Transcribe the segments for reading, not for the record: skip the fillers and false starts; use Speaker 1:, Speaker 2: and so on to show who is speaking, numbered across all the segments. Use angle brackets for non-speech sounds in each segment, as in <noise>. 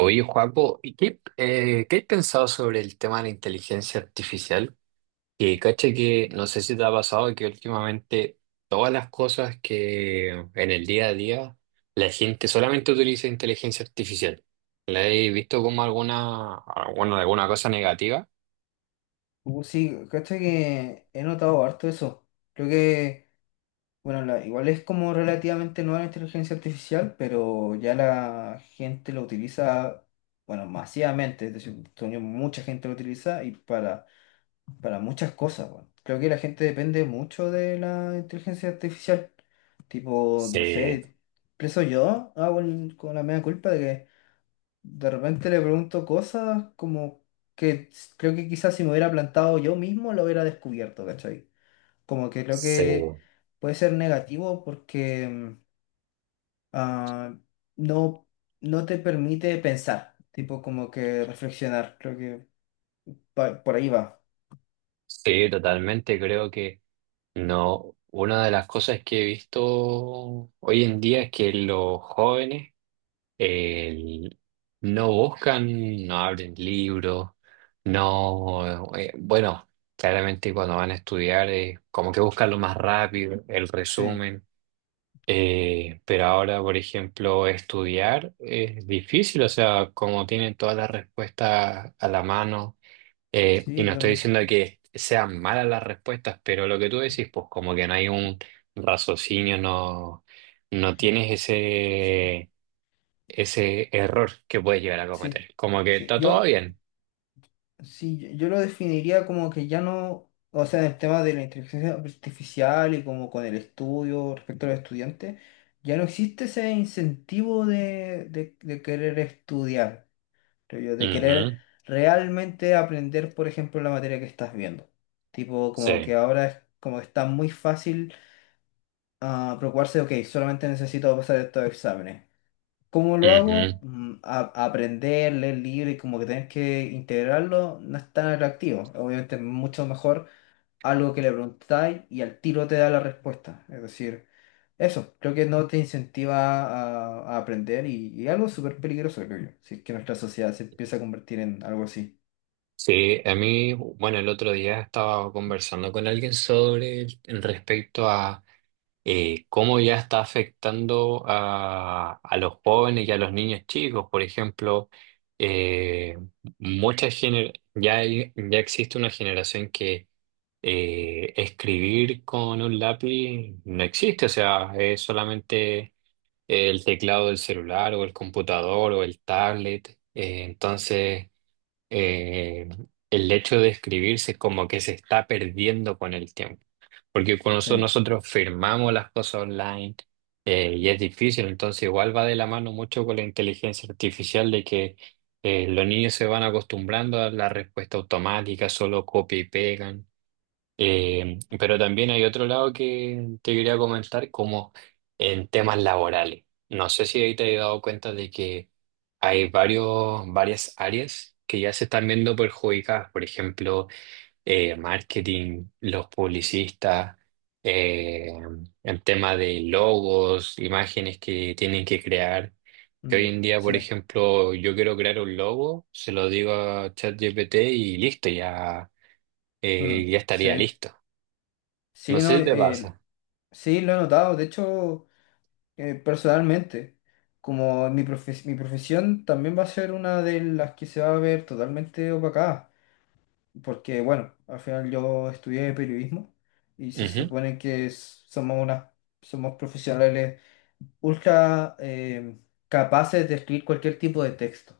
Speaker 1: Oye, Juaco, ¿ qué has pensado sobre el tema de la inteligencia artificial? Que caché que no sé si te ha pasado que últimamente todas las cosas que en el día a día la gente solamente utiliza inteligencia artificial. ¿La he visto como alguna, bueno, alguna cosa negativa?
Speaker 2: Sí, cacha que he notado harto eso. Creo que, bueno, igual es como relativamente nueva la inteligencia artificial, pero ya la gente lo utiliza, bueno, masivamente. Es decir, todavía mucha gente lo utiliza y para muchas cosas, bueno. Creo que la gente depende mucho de la inteligencia artificial. Tipo, no
Speaker 1: Sí,
Speaker 2: sé, preso yo hago con la mea culpa de que de repente le pregunto cosas como creo que quizás si me hubiera plantado yo mismo lo hubiera descubierto, ¿cachai? Como que creo
Speaker 1: sí,
Speaker 2: que puede ser negativo porque ah, no, no te permite pensar, tipo como que reflexionar, creo que por ahí va.
Speaker 1: sí, totalmente. Creo que no. Una de las cosas que he visto hoy en día es que los jóvenes el- no buscan, no abren libros, no, bueno, claramente cuando van a estudiar, como que buscan lo más rápido, el
Speaker 2: Sí,
Speaker 1: resumen. Pero ahora, por ejemplo, estudiar es difícil, o sea, como tienen todas las respuestas a la mano, y
Speaker 2: sí,
Speaker 1: no estoy
Speaker 2: totalmente.
Speaker 1: diciendo que sean malas las respuestas, pero lo que tú decís, pues como que no hay un raciocinio, no, no tienes
Speaker 2: So, sí,
Speaker 1: ese error que puedes llegar a
Speaker 2: sí,
Speaker 1: cometer. Como que
Speaker 2: sí.
Speaker 1: está todo bien.
Speaker 2: Sí, yo lo definiría como que ya no, o sea, en el tema de la inteligencia artificial y como con el estudio respecto a los estudiantes, ya no existe ese incentivo de, de querer estudiar, creo yo, de querer
Speaker 1: Ujú.
Speaker 2: realmente aprender, por ejemplo, la materia que estás viendo. Tipo, como que
Speaker 1: Sí.
Speaker 2: ahora es como que está muy fácil preocuparse, ok, solamente necesito pasar estos exámenes. ¿Cómo lo
Speaker 1: Ujú.
Speaker 2: hago? Mm, aprender, leer libros y como que tener que integrarlo no es tan atractivo. Obviamente es mucho mejor algo que le preguntáis y al tiro te da la respuesta. Es decir, eso, creo que no te incentiva a aprender y algo súper peligroso, creo yo. Si es que nuestra sociedad se empieza a convertir en algo así.
Speaker 1: Sí, a mí, bueno, el otro día estaba conversando con alguien sobre en respecto a cómo ya está afectando a los jóvenes y a los niños chicos. Por ejemplo, eh, ya, ya existe una generación que escribir con un lápiz no existe, o sea, es solamente el teclado del celular o el computador o el tablet. Entonces, eh, el hecho de escribirse es como que se está perdiendo con el tiempo, porque con nosotros,
Speaker 2: Sí,
Speaker 1: nosotros firmamos las cosas online, y es difícil, entonces igual va de la mano mucho con la inteligencia artificial de que los niños se van acostumbrando a la respuesta automática, solo copia y pegan. Pero también hay otro lado que te quería comentar, como en temas laborales. No sé si ahí te has dado cuenta de que hay varios, varias áreas que ya se están viendo perjudicadas. Por ejemplo, marketing, los publicistas, eh, el tema de logos, imágenes que tienen que crear. Que hoy
Speaker 2: mm,
Speaker 1: en día,
Speaker 2: sí,
Speaker 1: por ejemplo, yo quiero crear un logo, se lo digo a ChatGPT y listo, ya,
Speaker 2: mm,
Speaker 1: ya estaría
Speaker 2: sí.
Speaker 1: listo.
Speaker 2: Sí,
Speaker 1: No sé
Speaker 2: no,
Speaker 1: si te pasa.
Speaker 2: sí, lo he notado. De hecho, personalmente, como mi mi profesión también va a ser una de las que se va a ver totalmente opacada, porque bueno, al final yo estudié periodismo y se
Speaker 1: Ujú.
Speaker 2: supone que somos unas, somos profesionales ultra capaces de escribir cualquier tipo de texto.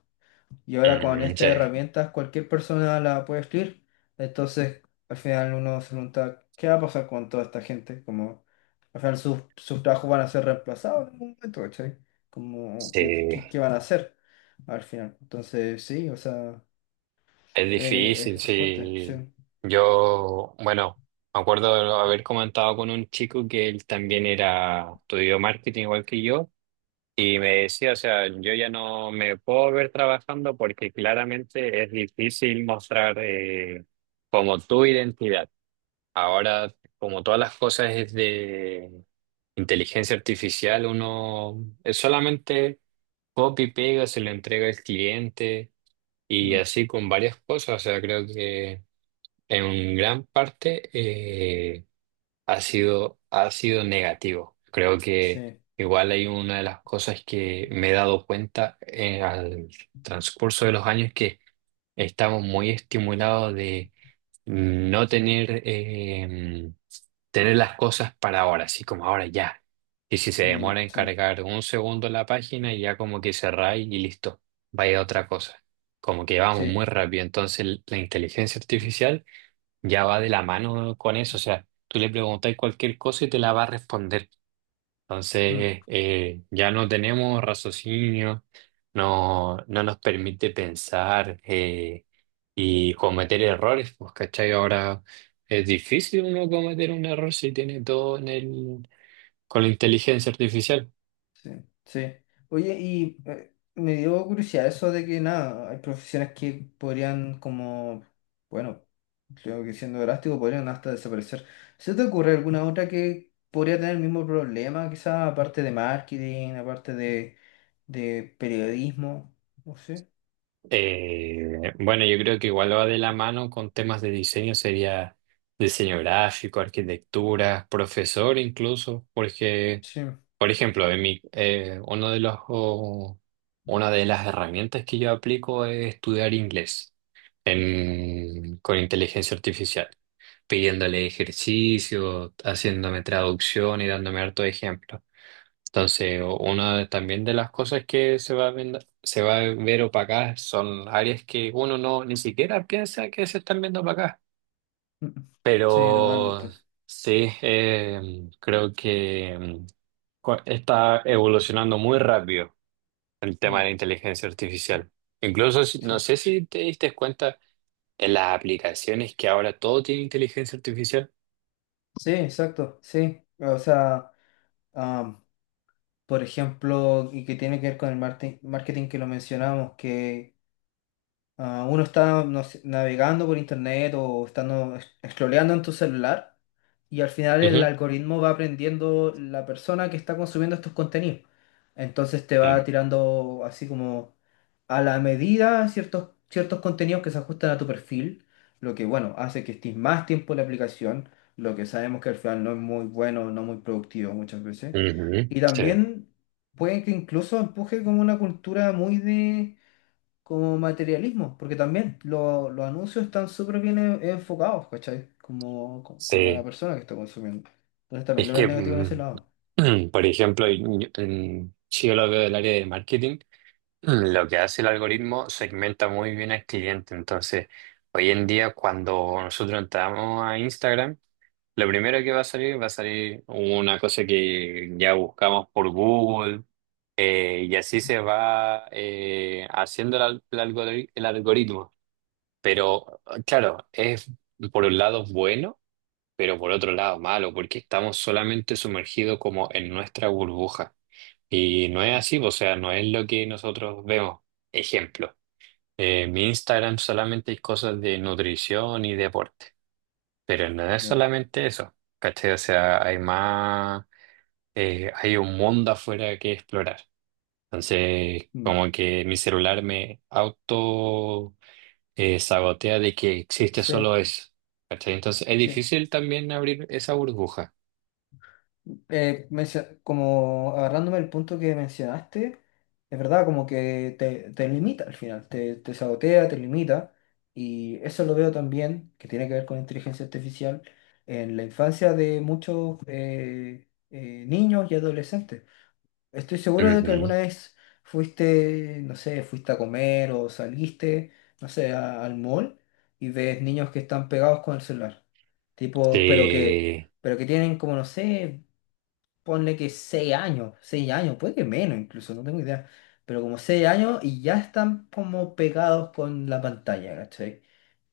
Speaker 2: Y ahora con
Speaker 1: Mm,
Speaker 2: estas
Speaker 1: sí,
Speaker 2: herramientas cualquier persona la puede escribir. Entonces, al final uno se pregunta, ¿qué va a pasar con toda esta gente? Como, al final sus trabajos van a ser reemplazados en algún momento, ¿cachai? Como, ¿qué,
Speaker 1: sí,
Speaker 2: qué van a hacer al final? Entonces, sí, o sea,
Speaker 1: es difícil,
Speaker 2: es fuerte, sí.
Speaker 1: sí. Yo, bueno, me acuerdo de haber comentado con un chico que él también era, estudió marketing igual que yo, y me decía, o sea, yo ya no me puedo ver trabajando porque claramente es difícil mostrar como tu identidad. Ahora, como todas las cosas es de inteligencia artificial, uno es solamente copia y pega, se lo entrega al cliente y
Speaker 2: Mm,
Speaker 1: así con varias cosas. O sea, creo que en gran parte ha sido negativo. Creo que
Speaker 2: sí,
Speaker 1: igual hay una de las cosas que me he dado cuenta en el transcurso de los años que estamos muy estimulados de no tener, tener las cosas para ahora, así como ahora ya. Y si se demora
Speaker 2: mm,
Speaker 1: en
Speaker 2: sí,
Speaker 1: cargar un segundo la página, ya como que cerráis y listo, vaya a otra cosa. Como que vamos
Speaker 2: sí.
Speaker 1: muy rápido. Entonces la inteligencia artificial ya va de la mano con eso. O sea, tú le preguntáis cualquier cosa y te la va a responder.
Speaker 2: Mm.
Speaker 1: Entonces, ya no tenemos raciocinio, no, no nos permite pensar, y cometer errores, pues, ¿cachai? Ahora es difícil uno cometer un error si tiene todo en el, con la inteligencia artificial.
Speaker 2: Sí, sí. Oye, y me dio curiosidad eso de que nada, hay profesiones que podrían como, bueno, creo que siendo drástico podrían hasta desaparecer. ¿Se te ocurre alguna otra que podría tener el mismo problema, quizá aparte de marketing, aparte de periodismo? No sé.
Speaker 1: Bueno, yo creo que igual va de la mano con temas de diseño, sería diseño gráfico, arquitectura, profesor incluso, porque...
Speaker 2: Sí, <laughs>
Speaker 1: Por ejemplo, en mi, uno de los, o- una de las herramientas que yo aplico es estudiar inglés con inteligencia artificial, pidiéndole ejercicio, haciéndome traducción y dándome harto ejemplo. Entonces, también de las cosas que se va a ver opacadas son áreas que uno no ni siquiera piensa que se están viendo opacadas.
Speaker 2: mm, sí,
Speaker 1: Pero
Speaker 2: totalmente.
Speaker 1: sí, creo que está evolucionando muy rápido el tema de
Speaker 2: Mm,
Speaker 1: la inteligencia artificial. Incluso,
Speaker 2: sí.
Speaker 1: no sé si te diste cuenta en las aplicaciones que ahora todo tiene inteligencia artificial.
Speaker 2: Sí, exacto, sí. O sea, am, por ejemplo, y que tiene que ver con el marketing que lo mencionamos, que ah, uno está no sé, navegando por internet o estando scrolleando en tu celular y al final el
Speaker 1: Ujú.
Speaker 2: algoritmo va aprendiendo la persona que está consumiendo estos contenidos. Entonces te
Speaker 1: Sí.
Speaker 2: va tirando así como a la medida ciertos contenidos que se ajustan a tu perfil, lo que bueno, hace que estés más tiempo en la aplicación, lo que sabemos que al final no es muy bueno, no muy productivo muchas veces.
Speaker 1: Ujú.
Speaker 2: Y
Speaker 1: Sí.
Speaker 2: también puede que incluso empuje como una cultura muy de como materialismo, porque también los anuncios están súper bien enfocados, ¿cachai? Como, como la
Speaker 1: Sí.
Speaker 2: persona que está consumiendo. Entonces también
Speaker 1: Es
Speaker 2: lo veo
Speaker 1: que,
Speaker 2: negativo en ese
Speaker 1: mm,
Speaker 2: lado.
Speaker 1: <clears throat> por ejemplo, si yo lo veo del área de marketing, mm, lo que hace el algoritmo segmenta muy bien al cliente. Entonces, hoy en día, cuando nosotros entramos a Instagram, lo primero que va a salir una cosa que ya buscamos por Google, y así se va, haciendo el algoritmo. Pero claro, es por un lado bueno, pero por otro lado malo, porque estamos solamente sumergidos como en nuestra burbuja. Y no es
Speaker 2: Mm,
Speaker 1: así, o sea, no es lo que nosotros vemos. Ejemplo, mi Instagram solamente hay cosas de nutrición y deporte. Pero no es
Speaker 2: ya.
Speaker 1: solamente eso, ¿cachai? O sea, hay más, hay un mundo afuera que explorar. Entonces,
Speaker 2: Mm.
Speaker 1: como que mi celular me auto, sabotea de que existe
Speaker 2: Sí,
Speaker 1: solo eso, ¿cachai? Entonces, es
Speaker 2: sí.
Speaker 1: difícil también abrir esa burbuja.
Speaker 2: Como agarrándome el punto que mencionaste, es verdad, como que te limita al final, te sabotea, te limita. Y eso lo veo también, que tiene que ver con inteligencia artificial, en la infancia de muchos niños y adolescentes. Estoy seguro de que alguna
Speaker 1: Ujú.
Speaker 2: vez fuiste, no sé, fuiste a comer o saliste, no sé, al mall y ves niños que están pegados con el celular. Tipo,
Speaker 1: Sí,
Speaker 2: pero que tienen como, no sé, ponle que seis años, puede que menos incluso, no tengo idea. Pero como seis años y ya están como pegados con la pantalla, ¿cachai?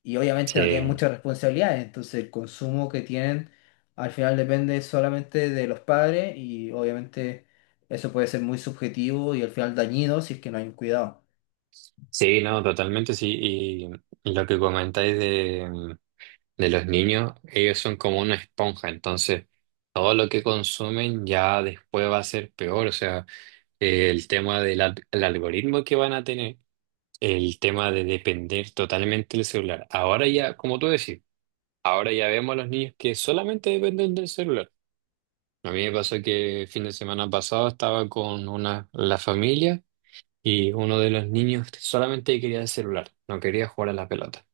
Speaker 2: Y obviamente no tienen
Speaker 1: sí,
Speaker 2: muchas responsabilidades, entonces el consumo que tienen al final depende solamente de los padres y obviamente eso puede ser muy subjetivo y al final dañino si es que no hay un cuidado.
Speaker 1: sí, no, totalmente sí. Y lo que comentáis de los niños, ellos son como una esponja, entonces todo lo que consumen ya después va a ser peor, o sea, el tema el algoritmo que van a tener, el tema de depender totalmente del celular. Ahora ya, como tú decís, ahora ya vemos a los niños que solamente dependen del celular. A mí me pasó que el fin de semana pasado estaba con una, la familia y uno de los niños solamente quería el celular, no quería jugar a la pelota.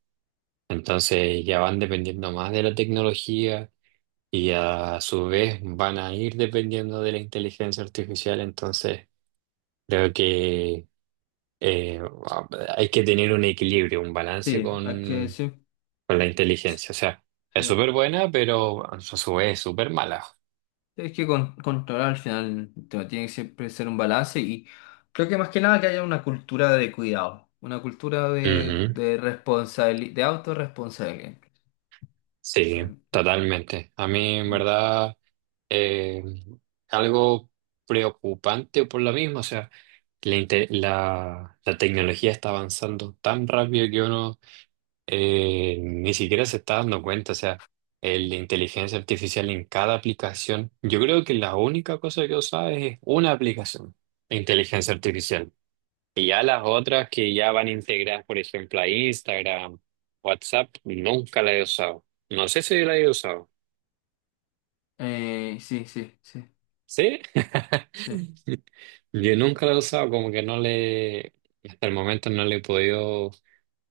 Speaker 1: Entonces ya van dependiendo más de la tecnología y a su vez van a ir dependiendo de la inteligencia artificial, entonces creo que eh, hay que tener un equilibrio, un balance
Speaker 2: Sí, hay que, sí,
Speaker 1: con la inteligencia. O sea, es
Speaker 2: sí.
Speaker 1: súper buena, pero a su vez es súper mala.
Speaker 2: Es que con, controlar al final tiene que siempre ser un balance y creo que más que nada que haya una cultura de cuidado, una cultura
Speaker 1: Ujú.
Speaker 2: de responsabilidad, de autorresponsabilidad. Sí,
Speaker 1: Sí, totalmente. A mí en
Speaker 2: mm.
Speaker 1: verdad eh, algo preocupante por lo mismo, o sea, la, inte- la la tecnología está avanzando tan rápido que uno... ni siquiera se está dando cuenta, o sea, el de inteligencia artificial en cada aplicación. Yo creo que la única cosa que usaba es una aplicación de inteligencia artificial. Y ya las otras que ya van integradas, por ejemplo, a Instagram, WhatsApp, nunca la he usado. No sé si la he usado.
Speaker 2: Sí, sí, sí,
Speaker 1: ¿Sí?
Speaker 2: sí,
Speaker 1: <laughs> Yo nunca la he usado, como que no le, hasta el momento no le he podido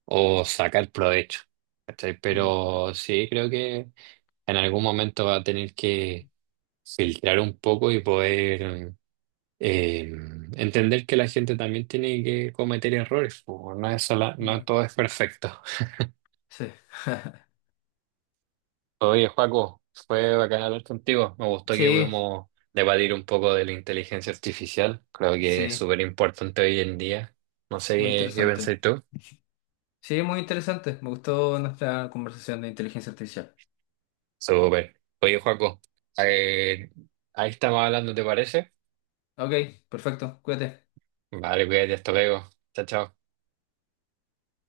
Speaker 1: o sacar provecho, ¿cachai?
Speaker 2: mm,
Speaker 1: Pero sí, creo que en algún momento va a tener que filtrar un poco y poder eh, entender que la gente también tiene que cometer errores, po. No
Speaker 2: muy,
Speaker 1: todo es perfecto.
Speaker 2: sí. <laughs>
Speaker 1: Oye, Joaco, fue bacán hablar contigo, me gustó que
Speaker 2: Sí,
Speaker 1: pudimos debatir un poco de la inteligencia artificial, creo que es
Speaker 2: sí,
Speaker 1: súper importante hoy en día, no sé
Speaker 2: muy
Speaker 1: qué, qué
Speaker 2: interesante.
Speaker 1: pensáis tú.
Speaker 2: Sí, muy interesante. Me gustó nuestra conversación de inteligencia artificial.
Speaker 1: Súper. Oye, Joaco, eh, ahí estamos hablando, ¿te parece?
Speaker 2: Ok, perfecto, cuídate.
Speaker 1: Vale, cuídate, hasta luego. Chao, chao.